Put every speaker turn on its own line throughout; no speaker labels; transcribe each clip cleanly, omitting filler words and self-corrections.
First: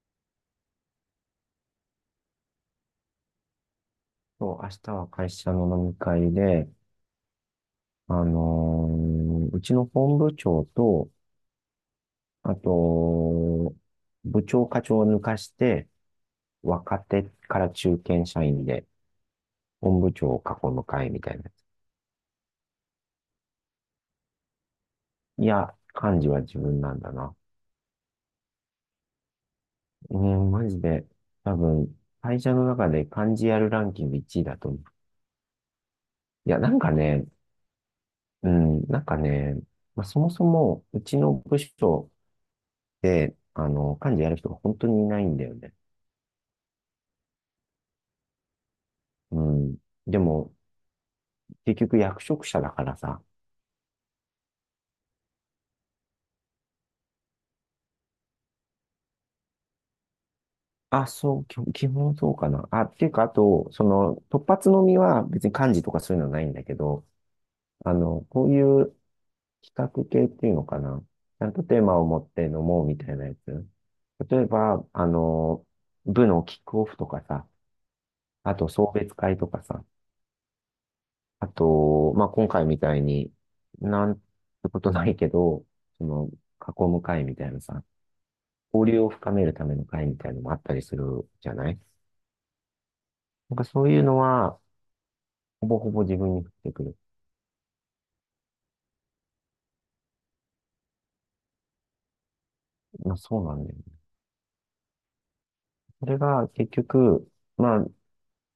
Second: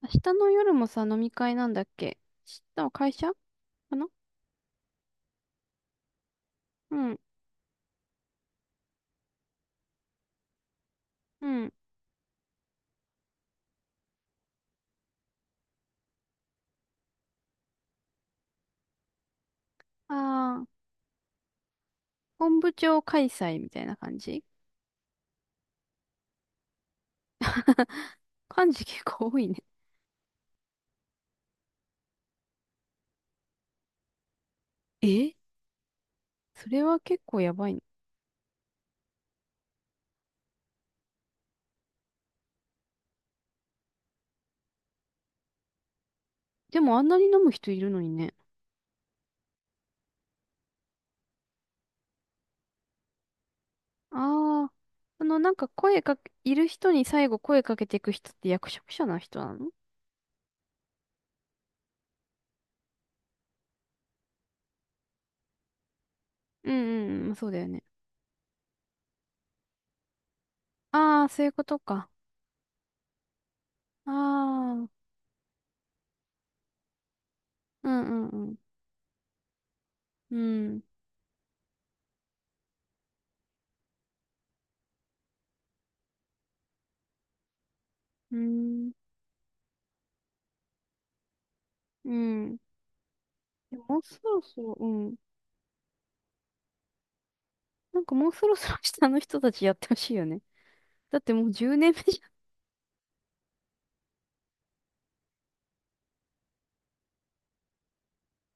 明日の夜もさ、飲み会なんだっけ。明日は会社かな。
そう、明日は会社の飲み会で、
うん、
あのーうちの本部長と、
うん。
あと、部長課長を抜かして、若手から中堅社員で、本部長を
ああ、
囲む会みたいなや
本部長開催みたいな感じ。
つ。いや、幹事は自分なんだな。
感じ結構多いね。
うん、マジで、多分、会社の中で幹事やるランキング1位だと思う。
え、
いや、
そ
なん
れ
か
は結
ね、
構やばいね。
うん、なんかね、まあ、そもそも、うちの部署で、幹事やる人が本当にいないんだよね。
でもあんなに飲む人いるのにね。
うん。でも、結局役職者だからさ。
ああ、あの、なんか声かけ、いる人に最後声かけていく人って役職者な人なの？
あ、そう、基本そうかな。あ、っていうか、あと、その、突発のみは別に漢字とかそういうのはないんだ
うん
けど、
うんうん、そうだよね。
あの、こういう企画系っていうのかな。
ああ、
ち
そう
ゃ
いう
ん
こ
と
と
テーマを
か。
持って飲もうみたいなやつ。
あ
例え
あ、う
ば、
ん。
部のキックオフとかさ、
うんう
あ
ん。
と送別会とかさ、
うん、
あと、まあ、今回みたいに、なんてことないけど、その、囲む会みたいなさ、
う
交
ん、
流を深めるための会みたいなのもあったりするじゃない。
うん。
なんか
で
そ
も
う
も
い
う
うの
そろそ
は、
ろ、うん。
ほぼほぼ自分に降ってくる。
なんかもうそろそろ下の人たちやってほしいよね。だってもう10年目じ
まあそうなんだよね。それが結局、まあ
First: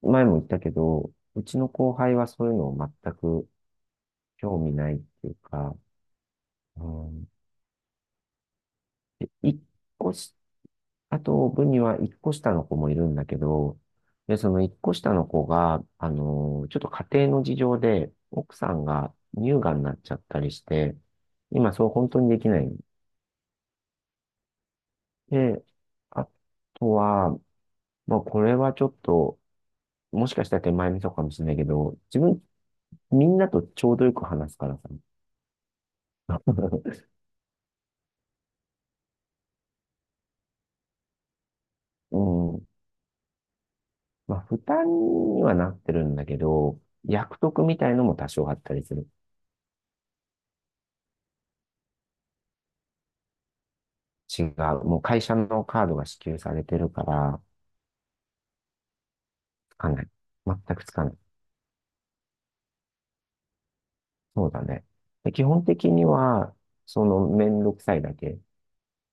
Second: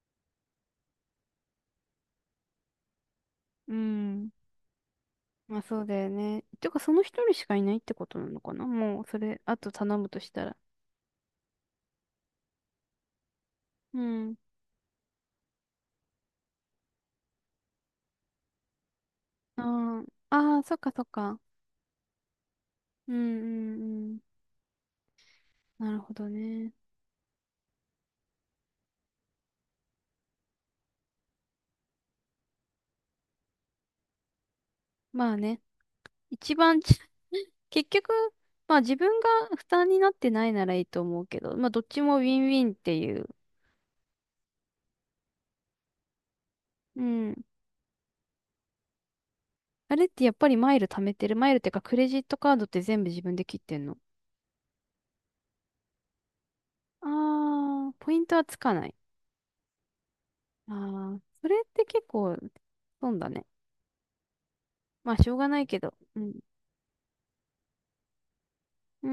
前も言ったけど、うちの後輩はそういうのを全く
ゃん。うん。
興味ないっていう
まあ
か、
そうだよね。てか
う
その一
ん、
人しかいないってことなのかな、もうそ
で
れ、あ
一
と頼む
個
とし
し、
たら。
あと部には一個下の子もいるんだけど、
う
で、
ん。
その一個下の子が、ちょっと家庭の事情で、奥さんが乳
あ
がんになっ
ー
ちゃったり
あ
し
ー、そっか
て、
そっか。
今そう本当にできないん
うんうんうん。
で、
なるほ
あ
どね。
とは、まあ、これはちょっと、もしかしたら手前味噌かもしれないけど、自分、みんなとちょうどよく話すからさ。
まあね。一番ち、結局、まあ自分が負担になってないならいいと思うけど、まあどっちも
う
ウィンウ
ん。
ィンっていう。
まあ、負担にはなってるんだけど、
うん。
役得みたいのも多少あったりする。
あれってやっぱりマイル貯めてる。マイルってかクレジットカードって全部自分で切ってんの？
違う。もう会社のカードが支給されてるから、
ああ、ポイントはつかない。
つかない。全
あ
くつかない。
あ、それって結構、損だね。
そうだね。
まあ、し
で
ょう
基
がな
本
いけ
的
ど。
に
うん。
は、その、めんどくさいだけ。
うー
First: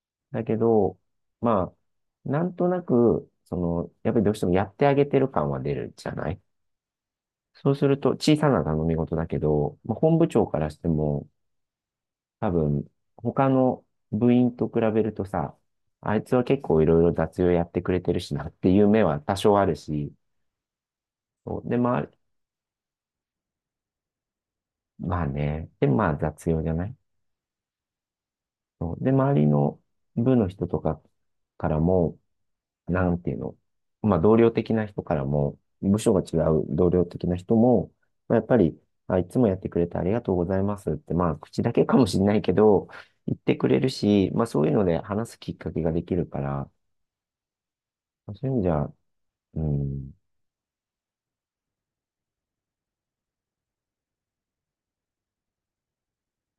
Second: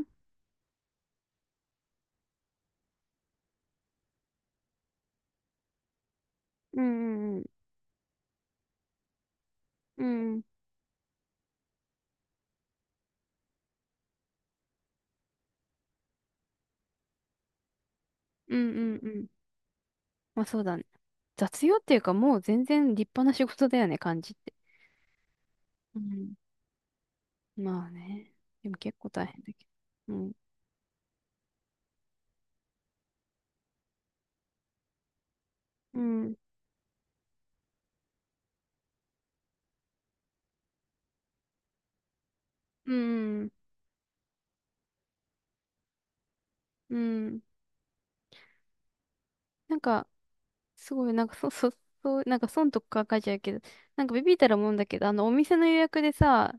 ん。
だけど、まあ、なんとなく、その、やっぱりどうしてもやってあげてる感は出るじゃない。
うんうんうん。
そうすると、小さな頼み事だけど、まあ、
う
本部
ん。
長からしても、多分、他の部員と比べるとさ、あいつは結構いろいろ雑用やってくれてるしなっ
うん
て
う
いう
ん
目
う
は
ん。
多少あるし、
まあ、そうだね。
そ
雑
う
用
で、
ってい
ま
う
あ、
か、もう全然立派な仕事だよね、感じって。
まあね、で、
う
まあ
ん。
雑用じゃない。
まあね。でも
そ
結
う
構
で、
大変
周り
だけ
の
ど。うん。
部の人とかからも、なんていうの、まあ、同僚的な人からも、
う
部署が
ん。
違う同僚的な人も、まあ、やっぱり、あ、いつもやってくれてありがとうございますって、まあ、口だけかもしれないけど、
う
言っ
ん。
てくれるし、まあ、そういうので話すきっかけができるから、
うん。
まあそういう意味じゃ、う
なんか、
ん、
すごい、なんか、そ、そ、そう、なんか損とか書いちゃうけど、なんかビビったらもんだけど、あの、お店の予約でさ、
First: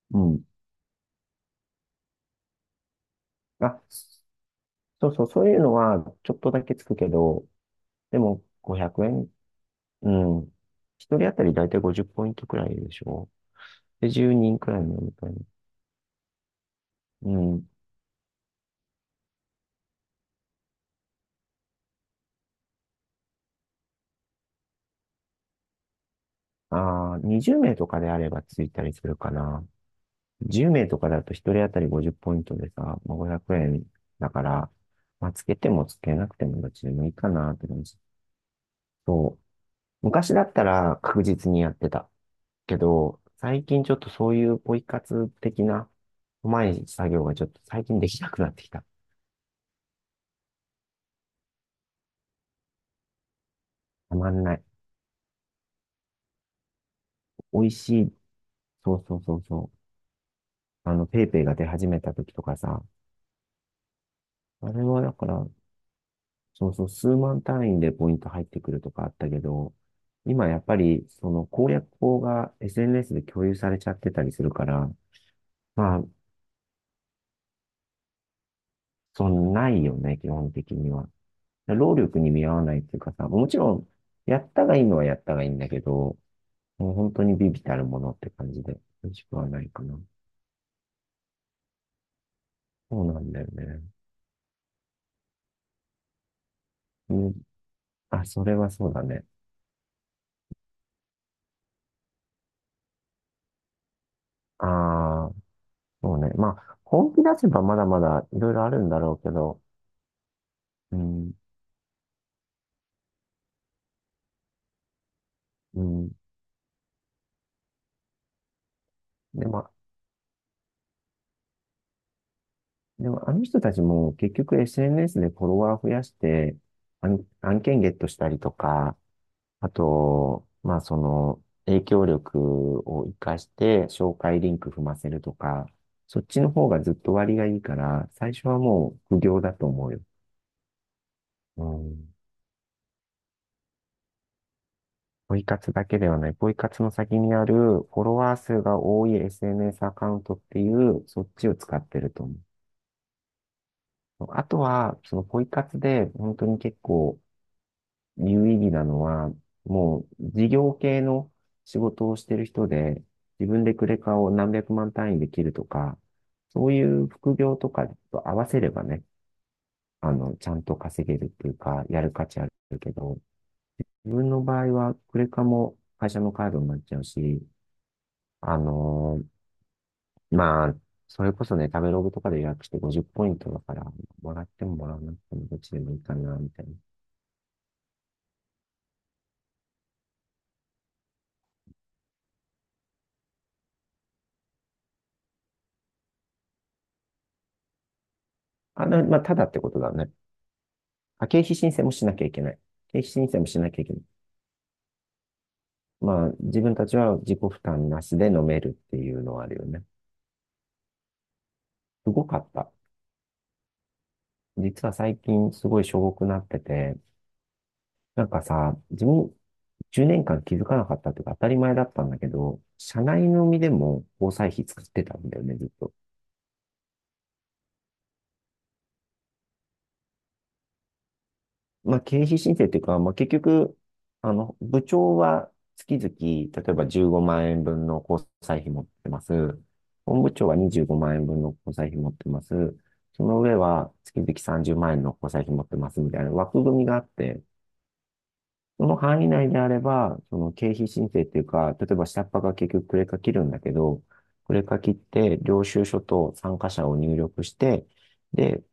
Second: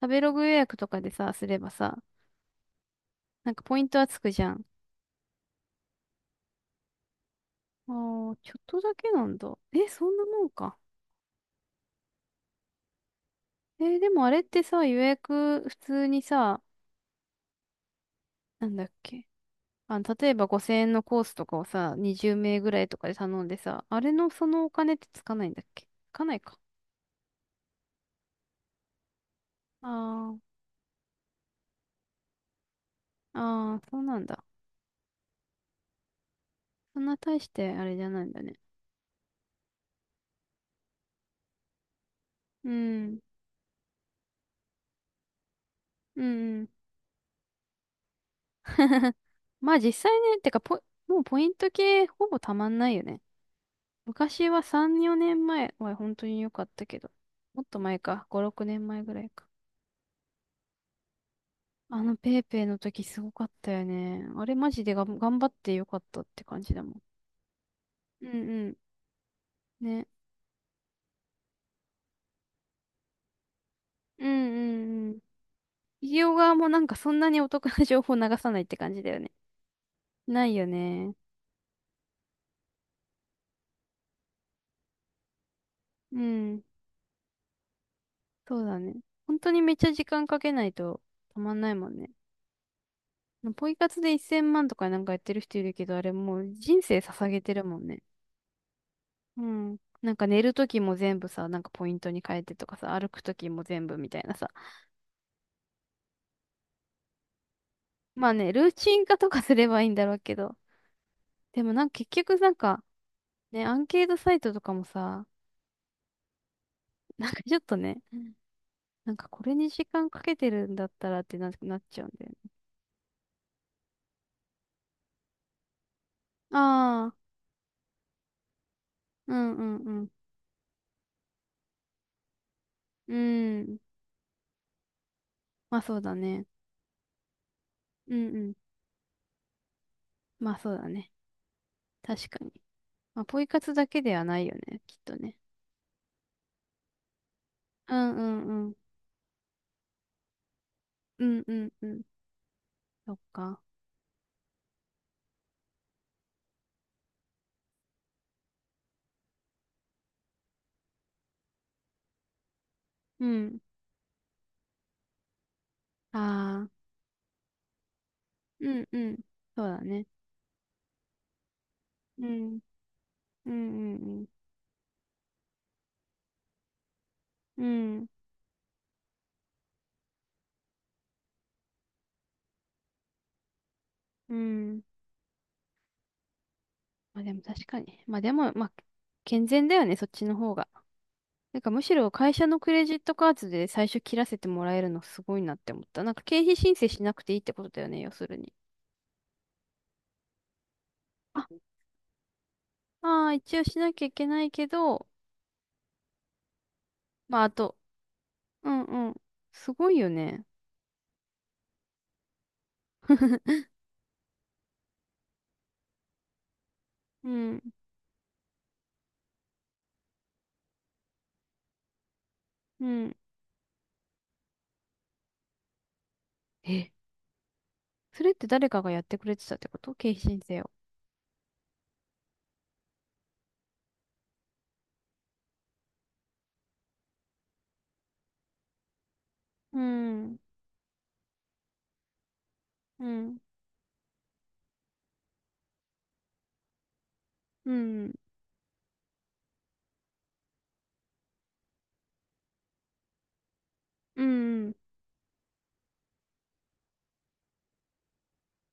食
う
べロ
ん。
グ予約とかでさ、すればさ、なんかポ
あ、
イントはつくじゃん。
そうそう、そういうのはちょっとだけつくけど、
あ
で
あ、
も
ちょっと
500
だけな
円、
んだ。え、そ
う
んな
ん。
もんか。
一人当たりだいたい50ポイントくらいでしょ。
えー、で
で、
もあ
10
れっ
人
て
くらい
さ、予
のみたいな。
約普通にさ、
うん。
なんだっけ。あの、例えば5000円のコースとかをさ、20名ぐらいとかで頼んでさ、あれのそのお金ってつかないんだっけ、つかないか。
ああ、20名とかであればついたりするかな。
あ
10名とかだと1人当たり50ポイントでさ、まあ、
あ、
500
ああ、
円
そうなん
だか
だ。
ら、まあ、つけてもつけなくてもどっちで
そん
もいい
な
か
大し
なって
てあ
感
れ
じ。
じゃないんだね。
そう。昔だったら確実にやってた。
う
け
ん、
ど、最近ちょっとそういうポイ活的な、
うん、
う
う
ま
ん。
い作業がちょっと最近できなくなってきた。
まあ実際ね、てかポイ、もうポイント系ほぼたまんないよね。
たまん
昔
な
は
い。
3、4年前は本当に良かったけど、
美
もっ
味
と
し
前
い。
か、5、6年
そ
前
う
ぐ
そ
ら
う
い
そう
か。
そう。ペイペイが出始
あ
めた
の
時
ペ
と
イ
か
ペイの
さ、
時すごかったよね。あれマ
あれ
ジで
は
が
だ
ん
か
頑
ら、
張って良かったって感
そ
じ
う
だ
そう、
もん。
数万単位でポイン
うん
ト入って
う
く
ん。
るとかあったけど、
ね。
今やっぱりその攻略法が SNS で共有されちゃってた
うん
りするから、
うんうん。
まあ、
企業側もなんかそんなにお得な情報流さないって感じだよ
そ
ね。
んないよね、基
な
本
いよ
的には。
ね。
労力に見合わないっていうかさ、もちろん、やったがいいのはやったがいいんだけど、
うん。
もう本当にビビたるものって感
そ
じ
うだ
で、
ね。
美味しく
本
は
当に
ない
めっ
か
ちゃ
な。
時間かけないとたまんないもんね。
そうなんだよ
ポイ
ね。
活で1000万とかなんかやってる人いるけど、あれもう人生
う
捧げ
ん。
てるもんね。
あ、それはそうだね。
うん。なんか寝るときも全部さ、なんかポイントに変えてとかさ、歩くときも全部みたいなさ。
ああ、そうね。まあ、本気出せばまだまだ
まあ
い
ね、
ろい
ル
ろあ
ー
るん
チ
だ
ン
ろ
化
う
と
け
かす
ど、
ればいいんだろうけど。
うん、
でもなんか結局なんか、ね、アンケートサイトとかもさ、
うん。
なんかちょっとね、うん、なんかこ
で
れに
も、
時間かけてるんだったらってな、なっちゃうんだよね。
でも、あの人たちも結局 SNS でフォロワー増やして、
ああ、
案件ゲットしたりとか、
う
あ
んうん
と、まあその影響力を
う
活かし
ん。うん。
て紹介リンク踏ませるとか、
まあそうだ
そっち
ね。
の方がずっと割がいいから、
うん
最
う
初
ん。
はもう苦行だと思うよ。
まあそうだね。
うん。
確かに。まあポイ活だけではないよね、きっとね。
ポイ活だけではない、ポイ活の先にあるフ
う
ォ
ん
ロ
う
ワー数
んうん。
が多い SNS アカウントっていう、そ
う
っ
ん
ち
う
を
ん
使っ
う
て
ん。
ると思う。
そっか。
あとは、そのポイ活で本当に結構、有意義なのは、もう事業系の仕事をしてる人で、
う
自
ん。
分でクレカを何百万単位で切るとか、
あ
そう
あ。
いう副業とかと合わせれ
う
ば
んう
ね、
ん。そうだね。
あの、ちゃんと稼げるっていうか、やる
う
価値あ
ん。
るけど、
うんう
自
ん
分の場合はクレカも会社のカードになっちゃうし、
うん。うん。
あのまあ、それこそね、食べログとかで予約して50ポイントだから、
う
もらっても
ん。
もらわなくてもどっちでもいいかな、みたいな。
まあでも確かに。まあでも、まあ、健全だよね、そっちの方が。なんかむしろ会社のクレジットカードで最初切らせてもらえるのすごいなって思った。なんか経費申請しなくていいってことだよね、要するに。
あの、まあ、ただってことだね。あ、経
あ、
費申請もしなきゃいけない。経費
あ
申
あ、
請も
一
し
応
な
し
きゃい
な
けな
き
い。
ゃいけないけど、
まあ、自分たちは自
ま
己
ああ
負
と、
担なしで飲め
う
る
ん
っ
う
てい
ん。
うのはあるよ
す
ね。
ごいよね。
すごかった。実は最近すごいしょぼくなってて、
うん、
なんかさ、自分10年間気づかなかったっていうか当たり前だったんだけど、
う
社
ん。
内飲みでも交際費作ってたんだよね、ずっと。
え、それって誰かがやってくれてたってこと、経費申請を。
まあ、経費申請っていうか、まあ、結局、あの、部長は月々、例えば15万円分の交際費持ってます。
うん、
本
う
部
ん、
長は25万円分の交際費持ってます。
う
そ
ん、
の上は月々30万円の交際費持ってますみたいな枠組みがあって、
うん、
その範囲内であれば、その経費申請っていうか、例えば下っ端が結局クレカ切るんだけど、
う
クレ
ん、
カ切って領収書と参加者を入力して、で、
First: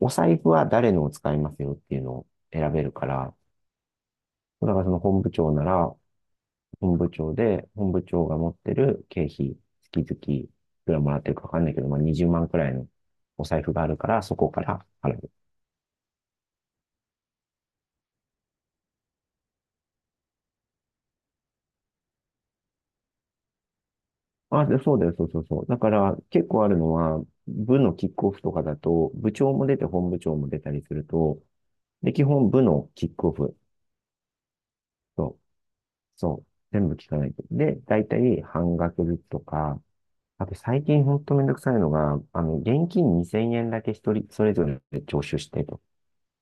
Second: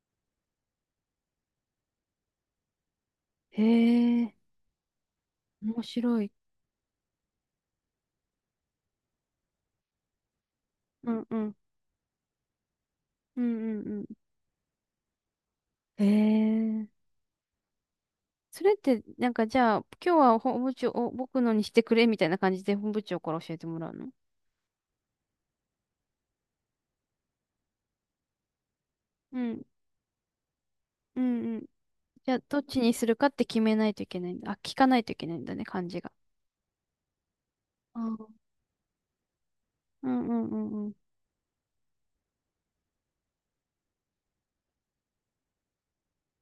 お財布は誰のを使いますよっていうのを選べるから、
へえ、
だからその本部長な
面
ら、
白い。
本部長が持ってる経費、月々、いくらも
う
らっ
ん
てる
う
かわ
ん。
かんないけど、まあ20万くらいの
う
お財布
んう
がある
ん
から、そこから払う。
うん。へえ。それって、なんかじゃあ、今日は本部長を僕のにしてくれみたいな感じで本部長から教えてもらうの？
あ、で、そうだよ、そうそうそう。だから結構あるのは、部のキックオフとかだと、部
う
長
ん。
も出て本部長も出たりする
うん
と、
うん。
で、基
じゃあ、
本
どっ
部
ち
の
にす
キッ
るか
ク
っ
オ
て
フ
決めないといけないんだ。あ、聞かないといけない
と、
んだね、感じが。
そう、全部聞かないと。で、
あ
大
ー、
体半額ずつとか、
うんう
あ
ん
と
う
最
んうん。
近ほんとめんどくさいのが、あの、現金2000円だけ一人、それぞれ徴収してと。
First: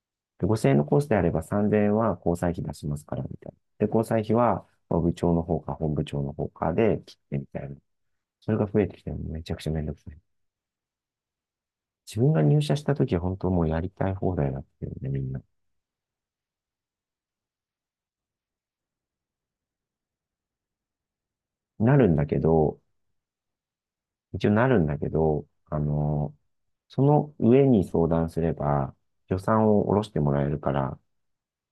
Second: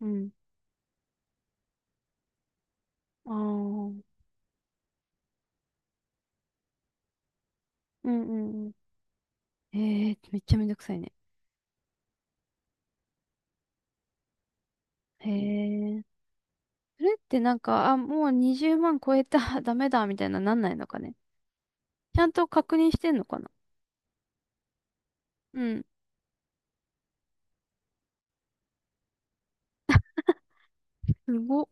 うん。
で、5000円のコースであれば3000円は交際費出しますから、
あ
み
あ。
たいな。で、
うん
交際費は、部長の方か本部長の方かで切ってみたいな。
うん
それが
うん。
増えてきてもめちゃくちゃめんどく
へ
さ
え、
い。
めっちゃめんどくさいね。
自分が入社した時は本当もうやりたい放題だったよね、み
へ
んな。
え。それってなんか、あ、もう20万超えた、ダメだ、みたいななんないのかね。
なるん
ち
だ
ゃん
け
と確
ど、
認してんのかな。
一応なるんだけど、
う
あ
ん、
のその上に相談すれば予算を下ろしてもらえるから、
すごっ。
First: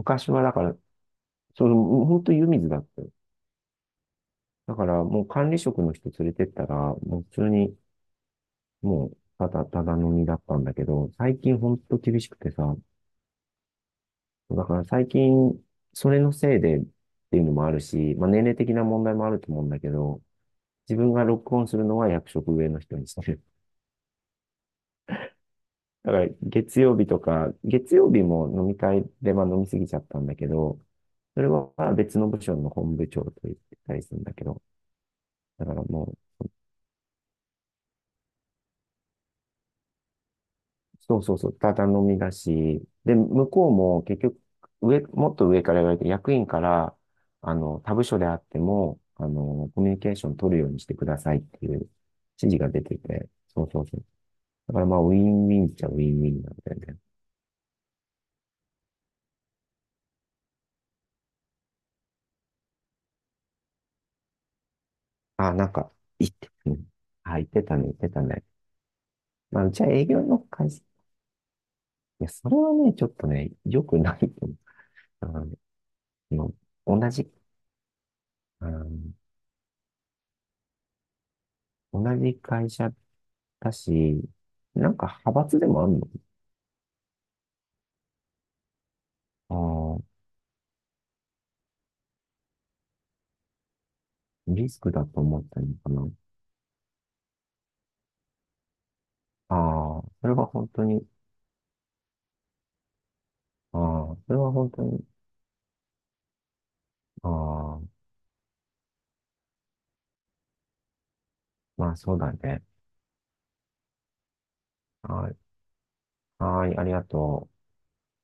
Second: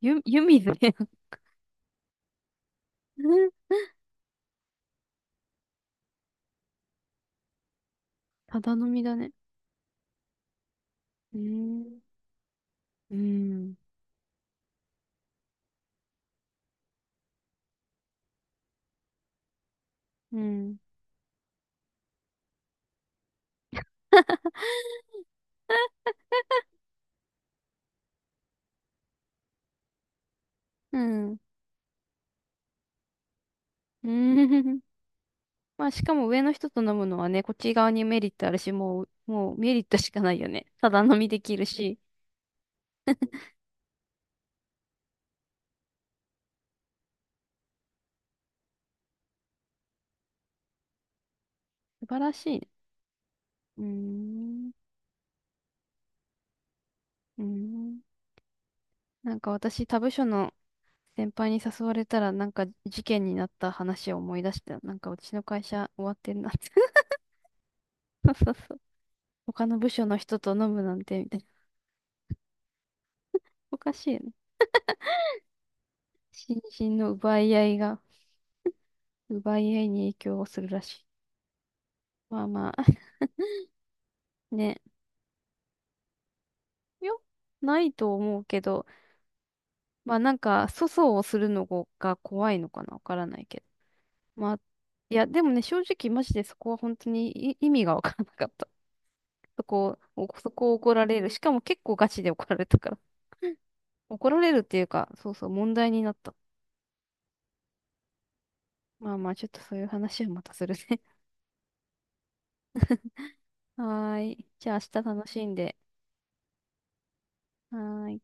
湯
は
湯
だか
水
ら、
ね。
その、本当湯水だったよ。だからもう管理職の人連れてったら、もう普通に
ただ飲み
も
だ
う、
ね。
ただただ飲みだったんだけど、
う
最近ほん
ー
と
ん。
厳しくてさ、
うん。
だから最近、それのせいでっていうのもあるし、まあ年齢的な問題もあると思うんだけど、
うん。
自分がロックオンするのは役職上の人にしてる。だから月曜日とか、月曜日も飲み会でまあ飲みすぎちゃったんだけど、
うん。
それは別の部署の本部長と言ってたり
う
するんだ
ん。
けど、だから
まあ、し
も
かも
う
上の人と飲むのはね、こっち側にメリットあるし、もう、もうメリットしかないよね。ただ
そ
飲
う
み
そう
で
そう、
きる
ただ
し。
飲みだし、で、向こうも結局、もっと上から言われて、役員から、あの、他部署であっても、あの、コミュニケーション取るようにしてくださいっていう指
素晴らし
示
いね。
が出てて、そう
う
そ
ー
うそう。
ん。
だからまあ、ウィンウィンっちゃウィンウィンなんだよね。
うーん。なんか私、他部署の先輩に誘われたら、なんか事件になった話を思い出して、なんかうちの
あ、
会
なん
社
か、
終わっ
言っ
てん
て
なって。
たね。あ、言ってたね、言ってた
そう
ね。
そうそう。
ま
他
あ、う
の
ちは
部署
営
の
業
人
の
と飲
会社、
む
い
なんて、みたいな。
や、それはね、ちょっとね、
お
良
か
く
しい
な
よ
い
ね。
と思ったな。今
心身
同
の
じ、
奪い合いが、
うん、
奪い合いに影響をするらしい。
同じ
まあま
会
あ、
社 だし、
ね。
なんか派閥でもあるの？
よ、ないと思うけど、
あ
ま
あ、
あなんか、粗相をするのが怖いのかな、わからないけど。まあ、
リスクだ
い
と
や、
思
で
っ
も
た
ね、
の
正
かな。
直マジでそこは本当にい意味がわからなかった。そこ
ああ、
を、
それは
そ
本
こを
当
怒ら
に、
れる。しかも結構ガチで怒られたから。
ああ、
怒
それ
られ
は
るっ
本
てい
当
う
に、
か、そうそう、問題になった。
ああ、
まあまあ、ちょっとそういう話はまたするね。
まあそうだね。
はーい。じゃあ明日楽
はい、
しんで。
はい、ありがとう。
はーい。